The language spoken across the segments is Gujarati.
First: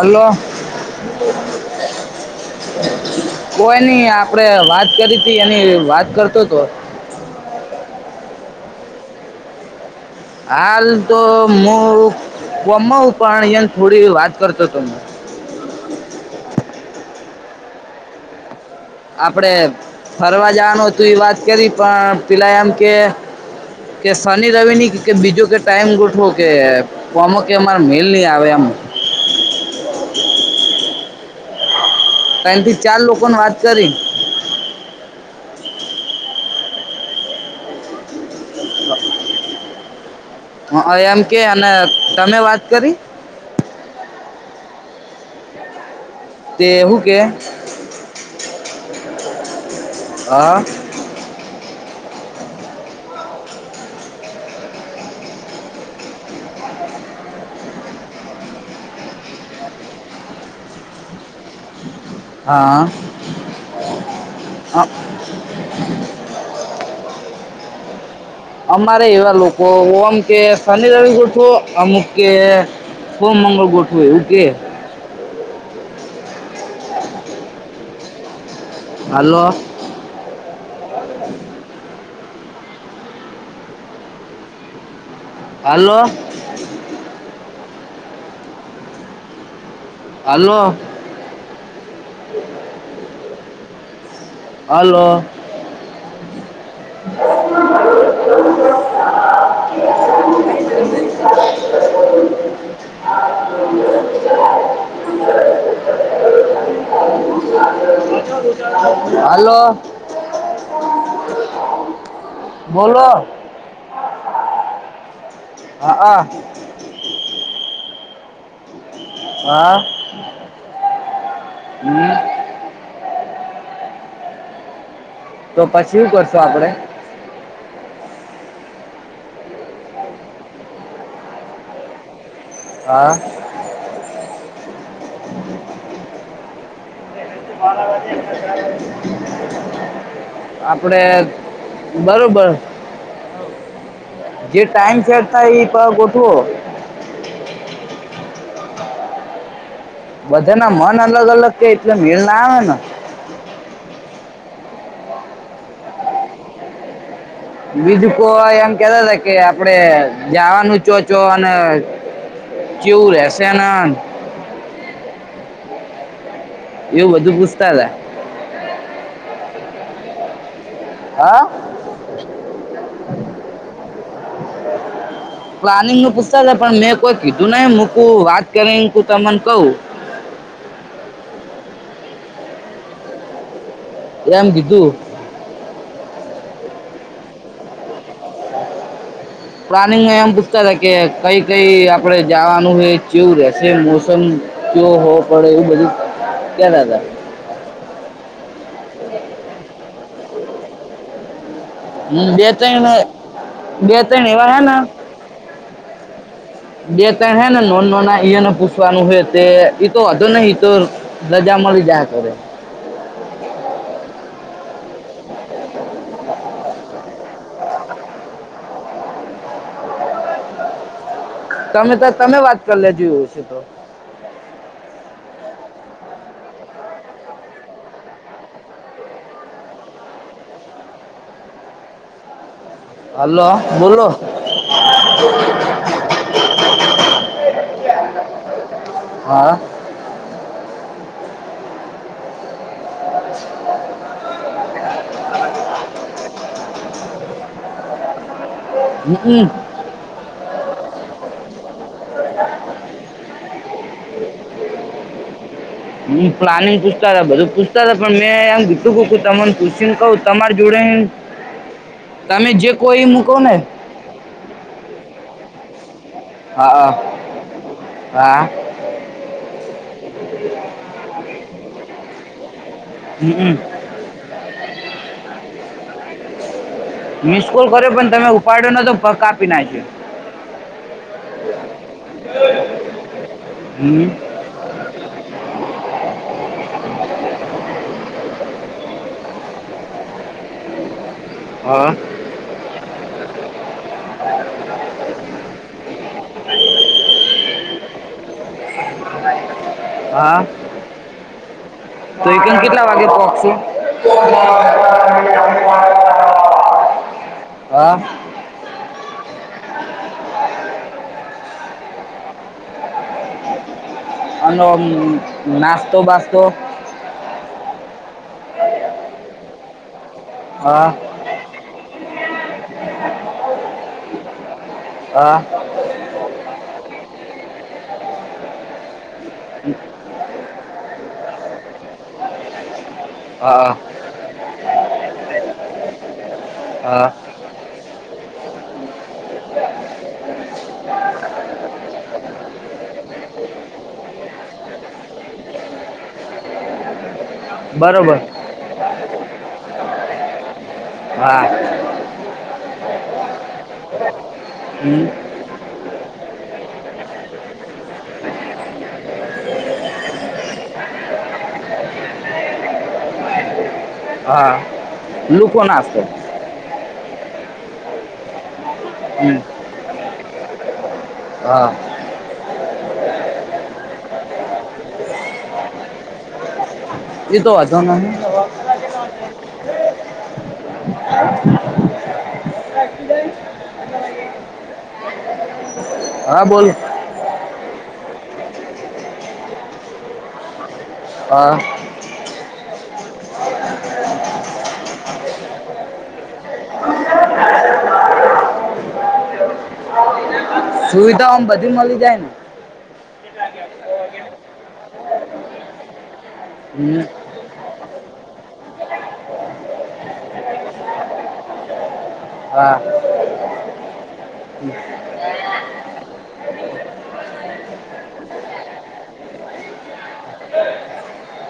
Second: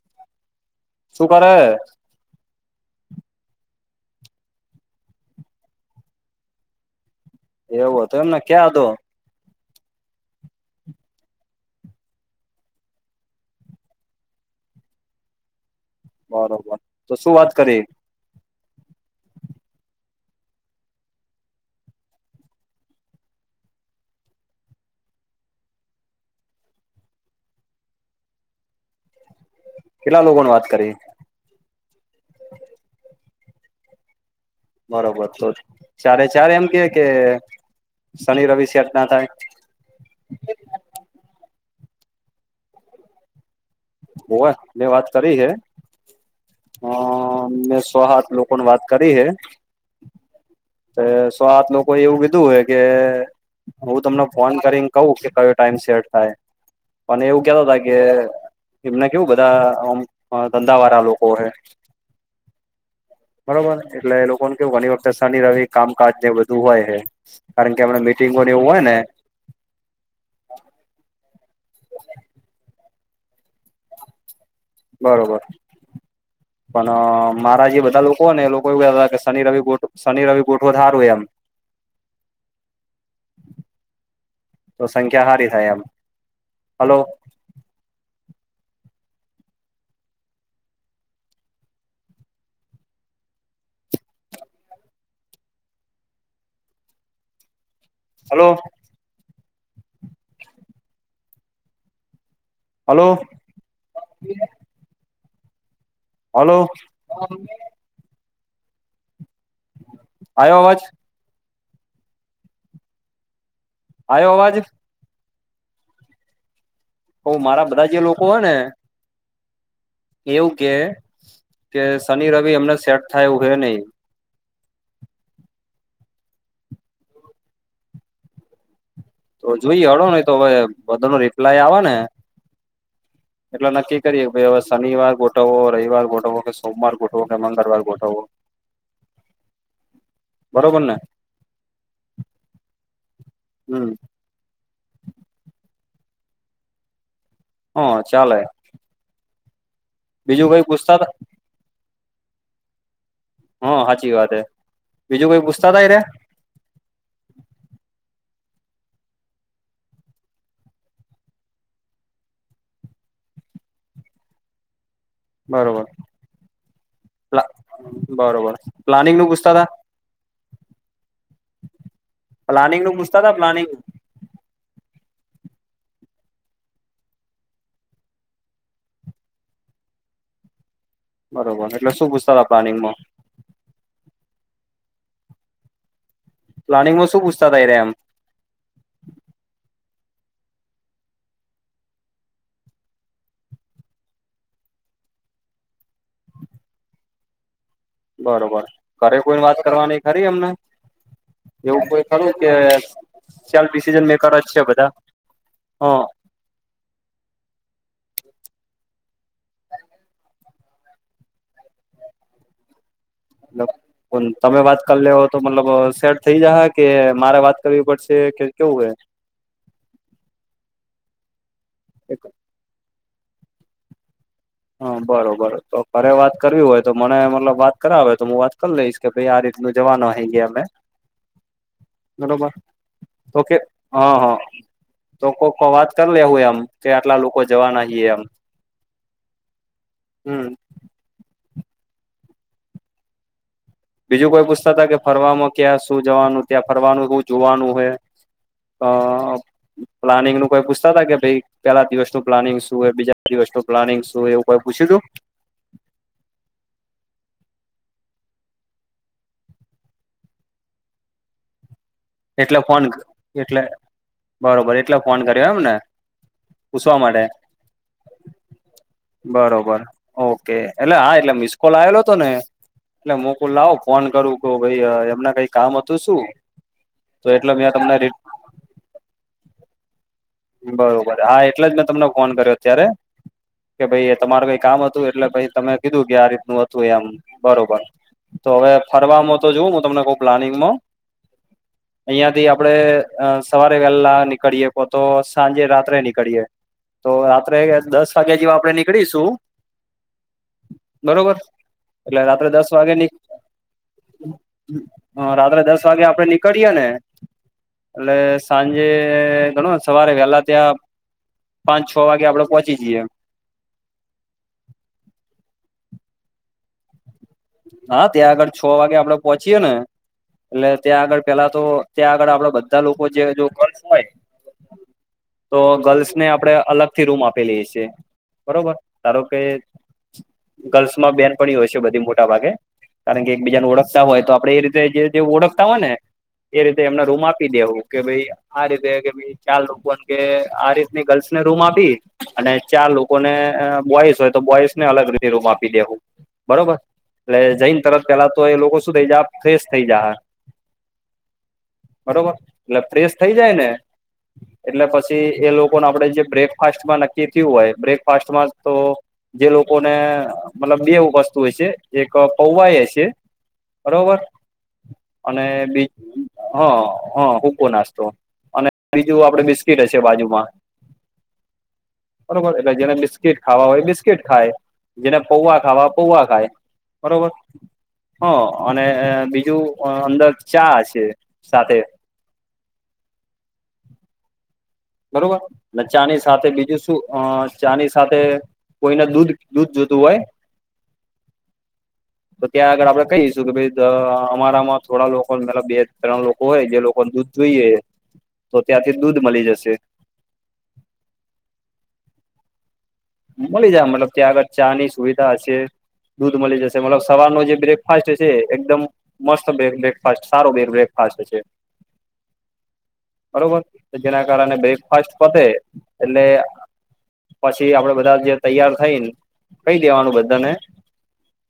હલો. શું કરે. કોઈ નઈ આપડે વાત કરી હતી એની વાત કરતો હતો. એવું તો એમને ક્યા હતો? હાલ તો હું કમાવ પણ એ થોડી વાત કરતો હતોમે. બરોબર, તો શું વાત કરી? આપડે ફરવા જવાનું હતું એ વાત કરી પણ પેલા એમ કે કે શનિ રવિની કે બીજું કે ટાઈમ ગોઠવો કે. તો અમ કે અમારે મેલ નહી આવે એમ. કેટલા લોકો ને વાત કરી? ત્રણ થી ચાર લોકો ને વાત કરી. બરોબર તો ચારે ચારે એમ કે કે શનિ રવિશ અચના થાય? હા એમ કે અને તમે વાત કરી? હોવે મેને વાત કરી હે. તે હ શું કે મેં સવહાથ લોકોની વાત કરી હે. હા સો આત લોકો એવું કીધું હોય કે હું તમને ફોન કરીને કઉ કે કયો ટાઈમ સેટ થાય, અને એવું કેતા ત કે એમને કેવું બધા ધંધા વાળ લોકો હે. હા. બરોબર એટલે એ લોકોને કેવું હા ઘણી વખતે શનિ ર કામકાજ જે બધું હોય હ. કારણ કે એમને મીટિંગોને એવું હોય ને. [unintelligible] ફોમ મંગળ ગોઠ હોય ઉકે. બરોબર, પણ મારા જે બધા લોકો ને એ લોકો એવું ક શનિ હાલો રવિશનિ રવિ ગોટ વધ વધારું એમ. તો સંખ્યા સારી થાય એમ, hello hello. Hello. Hello. Hello. [unintelligible] Hello [unintelligible] hello. Hello. આવ્યો અવાજ? બોલો. આવ્યો અવાજ? [unintelligible] મારા બધા જે લોકો હોય ને. હા. એવું કે, કે હમ. શનિ રવિ એમને સેટ થાય એવું હે નહી. તો પછી શ કરશું આપડે? તો જોઈએ હડો નહ તો હવે બધા નો રિપ્લાય આવે ને. હા. નક્કી કરીએ કે હવે શનિર ગોઠવો રવવાર ગોઠવો. સોમવાર ગોઠવવો. કે મંગળવાર બરોબર ને આપડે બરોબર. હમ્મ. જે ટાઈમ સેટ થાય એ ગોઠો. હા ચાલ. કઈ બધાના પૂછતા મન તા અલગ અલગ કે એ મેળ ના આવે ને. હા સાચી વાત હ, બીજું કોઈ પૂછતા તાય રે? બીજું કો એમ કેતા હતા કે આપડે જવાનું ચોચો અને કેવું રહેશે નાંદ બરોબર. એવું બધું પૂછતા હતા. બરોબર, પ્લાનિંગ નું પુસ્તા ત? હા પ્લાનિંગ નું પૂછતા હતા પ્લાનિંગ? પ્લાનિંગ ન પૂછતા પણ મેં કોઈ કીધું નહી મૂકું વાત કરીક ત મને કવ. બરોબર એટલે શું પૂછતા હતા પ્લાનિંગમાં? એમ કીધું. પ્લાિંગમાં પૂછતાય રે એમ? પ્લાનિંગ એમ પૂછતા હતા કે કઈ કઈ આપણે જવાનું હોય કેવું રહેશે મોસમ. જોયો હો પણ એવું બધું ક્યા ના હતા. બરોબર, ઘરે કોઈ વાત કરવાની ખરી એમને? એવું કોઈ હું ખરું બે ત્રણ બે કેસીન ત્રણ મેકર જ એવા હે છે ને બધા હ. બે ત્રણ હે ને નોન લોનનુંઈને પૂછવાનું હોય તે તો નહતો રજા મળી જયા કરે. [unintelligible] તમે વાત કરી લે હો તો મતલબ સેટ થઇ જા કે મારે વાત કરવી પડશે કે કેવું હે? તમે તો હે તમે વાત કર લ જોયું હશે તો. હા બરોબર તો ઘરે વાત કરવી હોય તો મને મતલબ વાત કરાવ આવે તો હું વાત કરી લઈશ. કે ભાઈ આ રીત ન જવાનું અહી ગયા અમે, બરોબર. તો હલો કે બોલો હા હા. તો કોઈ વાત કરી લે હું એમ કે આટલા લોકો જવા નાએ એમ. હા. હમ. બ. [inaudible] બીજું કોઈ પુતા હતા કે ફરવાવામાં ક્યાં શું જવાનું ત્યાં ફરવાનું શું જોવાનું હોય. હ હમ. [unintelligible] પ્લાનિંગ નું કોઈ પૂછતા હતા કે ભાઈ? પેલા દિવસનું પ્લાનિંગ શું હોય બીજા દિવસનું પ્લાિંગ શું હો એવુંઈ પૂછ્યું છું? હ પ્લાનિંગ પૂછતા હતા બધું પૂછતા હતા પણ મેં એમ કીતું કક તમને પૂછને ક તમારી જોડે તમે એટલે જે ફોન કોઈ હું કહું એટલે ને બરોબર એટલે ફોન કર્યો એમને, પૂછવા હા માટે? હા બરોબર ઓકે એટલે હા એટલે મિસ કોલ આવેલો હતો ને. એટલે મોકલ લાવો ફોન કરું કે ભાઈ એમના કઈ કામ હતું શું. તો મિસ એટલે કોલ મેં કર્યો તમને પણ તમે ઉપાડ્યો ન તો પક્ક આપી નાખ્યો. બરોબર હા એટલે જ મેં તમને ફોન કર્યો અત્યારે. કે હમ ભાઈ એ તમાર કઈ કામ હતું એટલે ભ તમે કીધું કે આ રીતનું હતું એમ બરોબર. તો હવે ફરવાવામાં તો જોવું હું તમને કઉ પ્લાનિંગમાં. હા. અયા થી આપડે સવારે વહેલા નીકળીયે. તો સાંજે રાત્રે નીકળીએ તો રાત્રે દસ વાગ્યા જેવા આપડે નીકળીશું. હા બરોબર. એટલે તો રાત્રે કેમ દસ કેટલા વાગે ની પહોચશે. નીકળીએ ને. હા. એટલે સાંજે ઘણો સવારે વહેલા ત્યાં પાંચ છ વાગે આપડે પહોંચી જઈએ. અને નાસ્તો બાસ્તો. હા ત્યાં આગળ છ વાગે આપડે પોહોંચીયે ને. એટલે હા ત્યાં આગળ પેલા તો ત્યાં આગળ આપડે બધા લોકો જે જો ગલ્સ હોય. હા તો ગર્લ્સને આપણે અલગથી રૂમ આપેલીઈએ છેીએ બરોબર ધારો કે. ગર્લ્સમાં બેનપણી હોય છે બધી મોટા ભાગે. કારણ કે એક બીજાને હા ઓળખતા હોય તો આપણેે એ રીતે જે ઓળખતા હોય ને એ રીતે એમના હા રૂમ આપ. આપી દેવું કે ભાઈ આ રીતે કે ભ ચાલું કે આ રીતની ગર્લ્સ ને રૂમ આપી. અને ચાર લોકોને બોઈસ હોય તો બોઈસને અલગ રીતે રૂમ આપી દેવું બરોબર. એટલે જઈને તરત બરોબર પેલા તો એ લોકો શું થઈ જા ફેશ થઈ જા હ. વા. બરોબર એટલે ફ્રેશ થઈ જાય ને એટલે હમ પછી. એ લોકોને આપડે જે બ્રેકફાસ્ટ માં નક્કી થયું હોય. બ્રેકફાસ્ટમાં તો જે લોકોને મતલબ બેવું વસ્તુ હોય છે. એક પૌવા એ છે બરોબર હા અને લૂકો બીજ. નાસ્તો હા હ હૂકો નાસ્તો અને બીજું હમ. આપડ બિસ્કીટ હશે બાજુમાં. હા. જેને બિસ્કીટ ખાવા હોય બિસ્કીટ ખાય જેને પૌવા ખાવા પૌવા ખાય. બરોબર એ તો વાંધો નહીં હ અને બીજું અંદર ચા છે સાથે. બરોબર ચા ની હા સાથે બોલ બીજું શું ચાની સાથે કોઈને દૂધ દૂધ જોતું હોય હા [inaudible] તો ત્યાં આગળ આપડે કહીશું કે ભાઈ અમારામાં થોડા લોકો મતલબ બે ત્રણ લોકો હોય જે લોકોને દૂધ જોઈએ તો ત્યાંથી દૂધ મળી જશે સુવિધાઓ આમ બધી મળી જાય ને મળી જાય મતલબ ત્યાં આગળ ચા ની સુવિધા હશે દૂધ મળી જશે મતલબ હમ. સવારનો જે બ્રેકફાસ્ટ હશે એકદમ મસ્ત બ્રેકફાસ્ટ સારો બ્રેકફાસ્ટ છે હા બરોબર જેના કારણે બ્રેકફાસ્ટ પતે એટલે પછી આપડે બધા જે તૈયાર થઈ ને કઈ દેવાનું બધાને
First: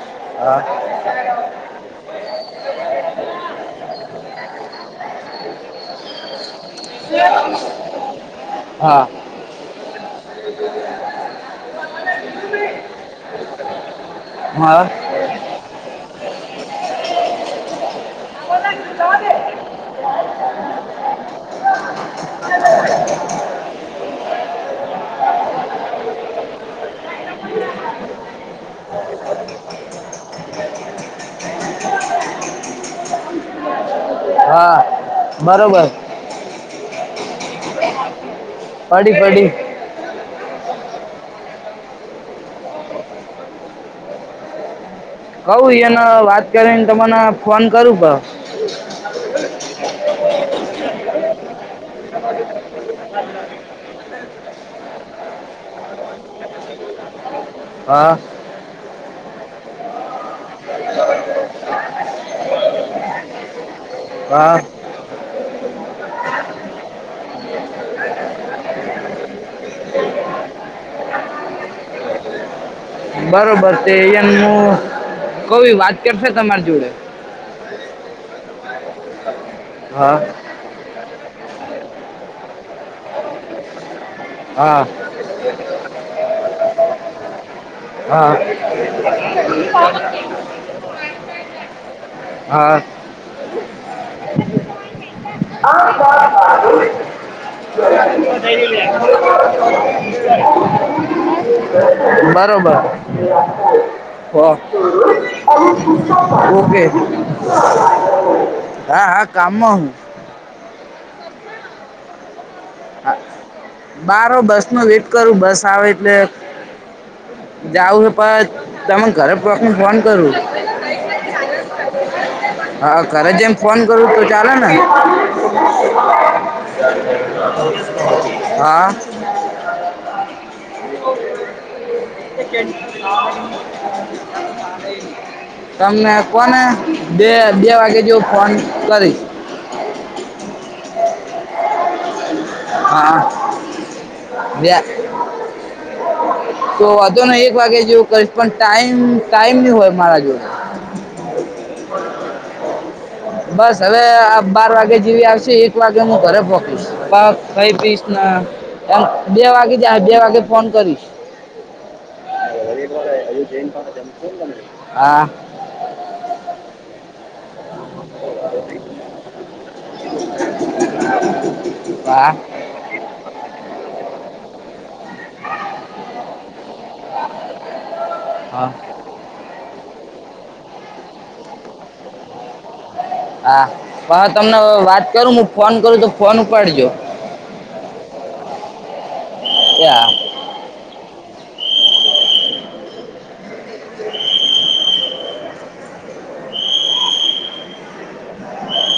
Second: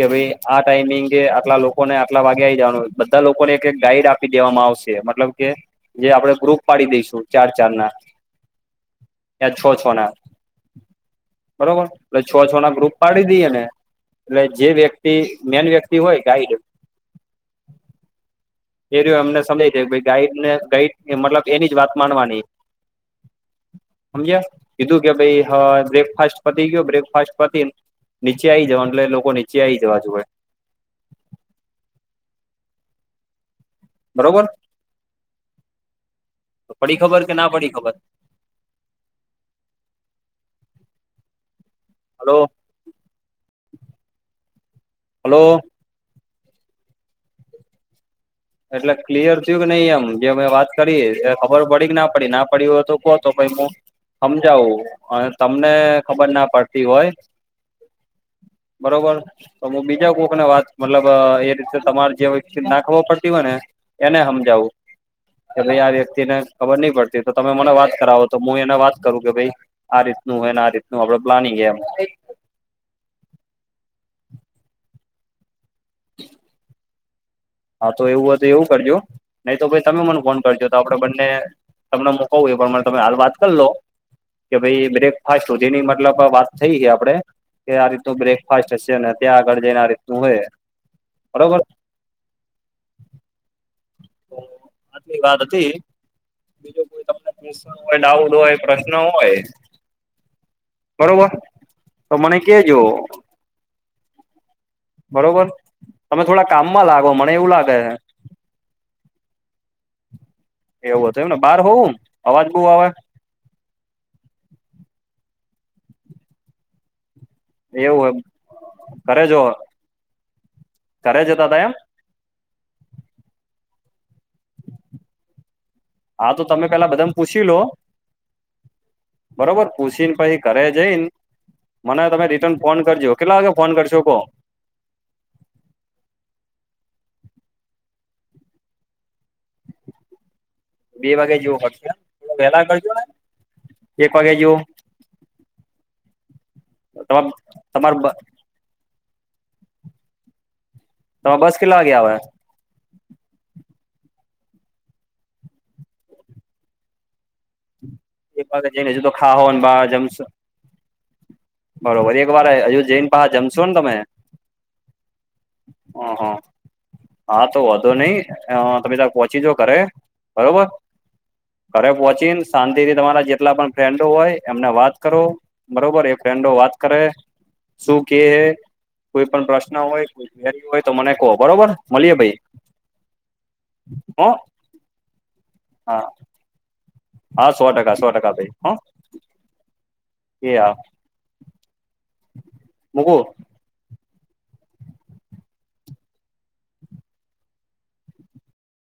કે ભાઈ આ હા ટાઈમિંગ આટલા લોકોને આટલા વાગ્યા જવા બધા લોકોને એક એક ગાઈડ આપ આપી દેવામાં આવશે મતલબ કે જે આપણે ગ્રુપ પાડી દઈશું ચાર ચાર ના હા યા છ છ ના [inaudible] બરોબર એટલે છ છ ના ગ્રુપ પાડી દઈએ ને એટલે જે હા વ્યક્તિ મેન વ્યક્તિ હોય ગાઈડ. એ એમને સમજાવી દેવી ગાઈડ ને ગાઈડ મતલબ એની જ વાત માનવાની. સમજ્યા કીધું કે ભાઈ હ બ્રેકફાસ્ટ પતી ગયો બ્રેકફાસ્ટ પતી. નીચે આવી જવાનું એટલે એ લોકો નીચે આઈ જવા જોઇ. બરોબર હા, બરોબર. તો પડી ખબર કે ના પડી ખબર? પડી પડી. હલો. હલો કઉું એને વાત કરીને તમને ફોન કરું. એટલે ક્લિયર થયું કે નહી એમ જે અમે વાત કરી એ ખબર પડી કે ના પડી પડી હોય તો કહો તો પછી સમજાવું અને તમને ખબર ના પડતી હોય. હા. બરોબર, તો હું બીજા કોક ને વાત મતલબ એ રીતે તમારે જે હોય ખબર ના પડતી હો ને એને હા સમજાવું. કે ભાઈ આ વ્યક્તિને ખબર નહી પડતી તો તમે મને વાત કરાવો તો હું એને વાત કરું કે ભાઈ આ રીતનું હોયને આ રીતનું આપણું પ્લાનિંગ એમ. બરોબર તે એમ કવ ઈ વાત કરશે તમારી જોડે. હા તો એવું હોય તો એવું કરજો, નહી તો પછી તમે હા મને ફોન કરજો તો આપણે બંને તમને મુકું એ પણ તમે હાલ વાત કરી લો. કે હા ભાઈ બ્રેકફાસ્ટ જેની મતલબ વાત થઈ છે આપડે. કે આ રીતનું હા બ્રેકફાસ્ટ છે ને ત્યાં આગળ જઈને આ રીતનું હોય, બરોબર. હ. તો અટલી જ વાત હતી. બીજું કોઈ તમને હોય ડાઉટ હોય પ્રશ્ન ના હોય, બરોબર, તો મને કેજો. હ, બરોબર તમે થોડા ઓકે. કામમાં લાગો મને એવું લાગે હા હા કામ હું. એવું હતું એમ ને બહાર હોવું અવાજ બહુ આવે? બાર બસ નું વેટ કરું બસ આવે એટલે જાવ એવું એમ હા, તમને ઘરે પહોંચી ને ફોન કરું. ઘરે જતાં હતા એમ? હા ઘરે જ એમ ફોન કરું તો ચાલે ને? હા તો તમે પેલા બધા હા. બરોબર પૂછી ને પછી કરે જઈને મને તમે રિટર્ન ફોન કરજો કેટલા વાગે ફોન કરશો કહો [inaudible] તમને કોને બે બે વાગે જેવું ફોન કરીશ. બે વાગે જવો કરશે? હા, એક વાગે જેવો બે તો વાંધો તમા નહીં, એક વાગે તમાર જેવું કરીશ પણ ટાઈમ ટાઈમ નહી હોય મારા જો. તમારે બસ કેટલા વાગે આવે? બસ હવે બાર વાગે જેવી આવશે એક વાગે હું ઘરે પોહચીશ. કઈ પીશ એક વાગે જઈને હજુ એમ તો બે ખાહો ને વાગે બા જ બે જમશો વાગે ફોન કરીશ. બરોબર. એક વાર હજુ જઈને પછી પાછુ જમશો ને તમે? હા હ હા. હા, તો વધો નઈ. તમે ત પહોંચી જો ઘરે, બરોબર. ઘરે હા પહોચીને શાંતિથી તમારા જેટલા પણ ફ્રેન્ડો હોય, એમને વાત કરો બરોબર. ફેન્ડો વાત કરે, શું કે હે? હા કોઈ પણ પ્રશ્ન હોય કોઈ હોય, તો મને કહો? બરોબર. મળીએ ભાઈ. હા, હવે હ તમને વાત કરું. હું ફોન કરું, હા તો ફોન ઉપાડજો. હા, સો ટકા સો, ટકા ભાઈ હા. એ હા એયા મુગો? [inaudible]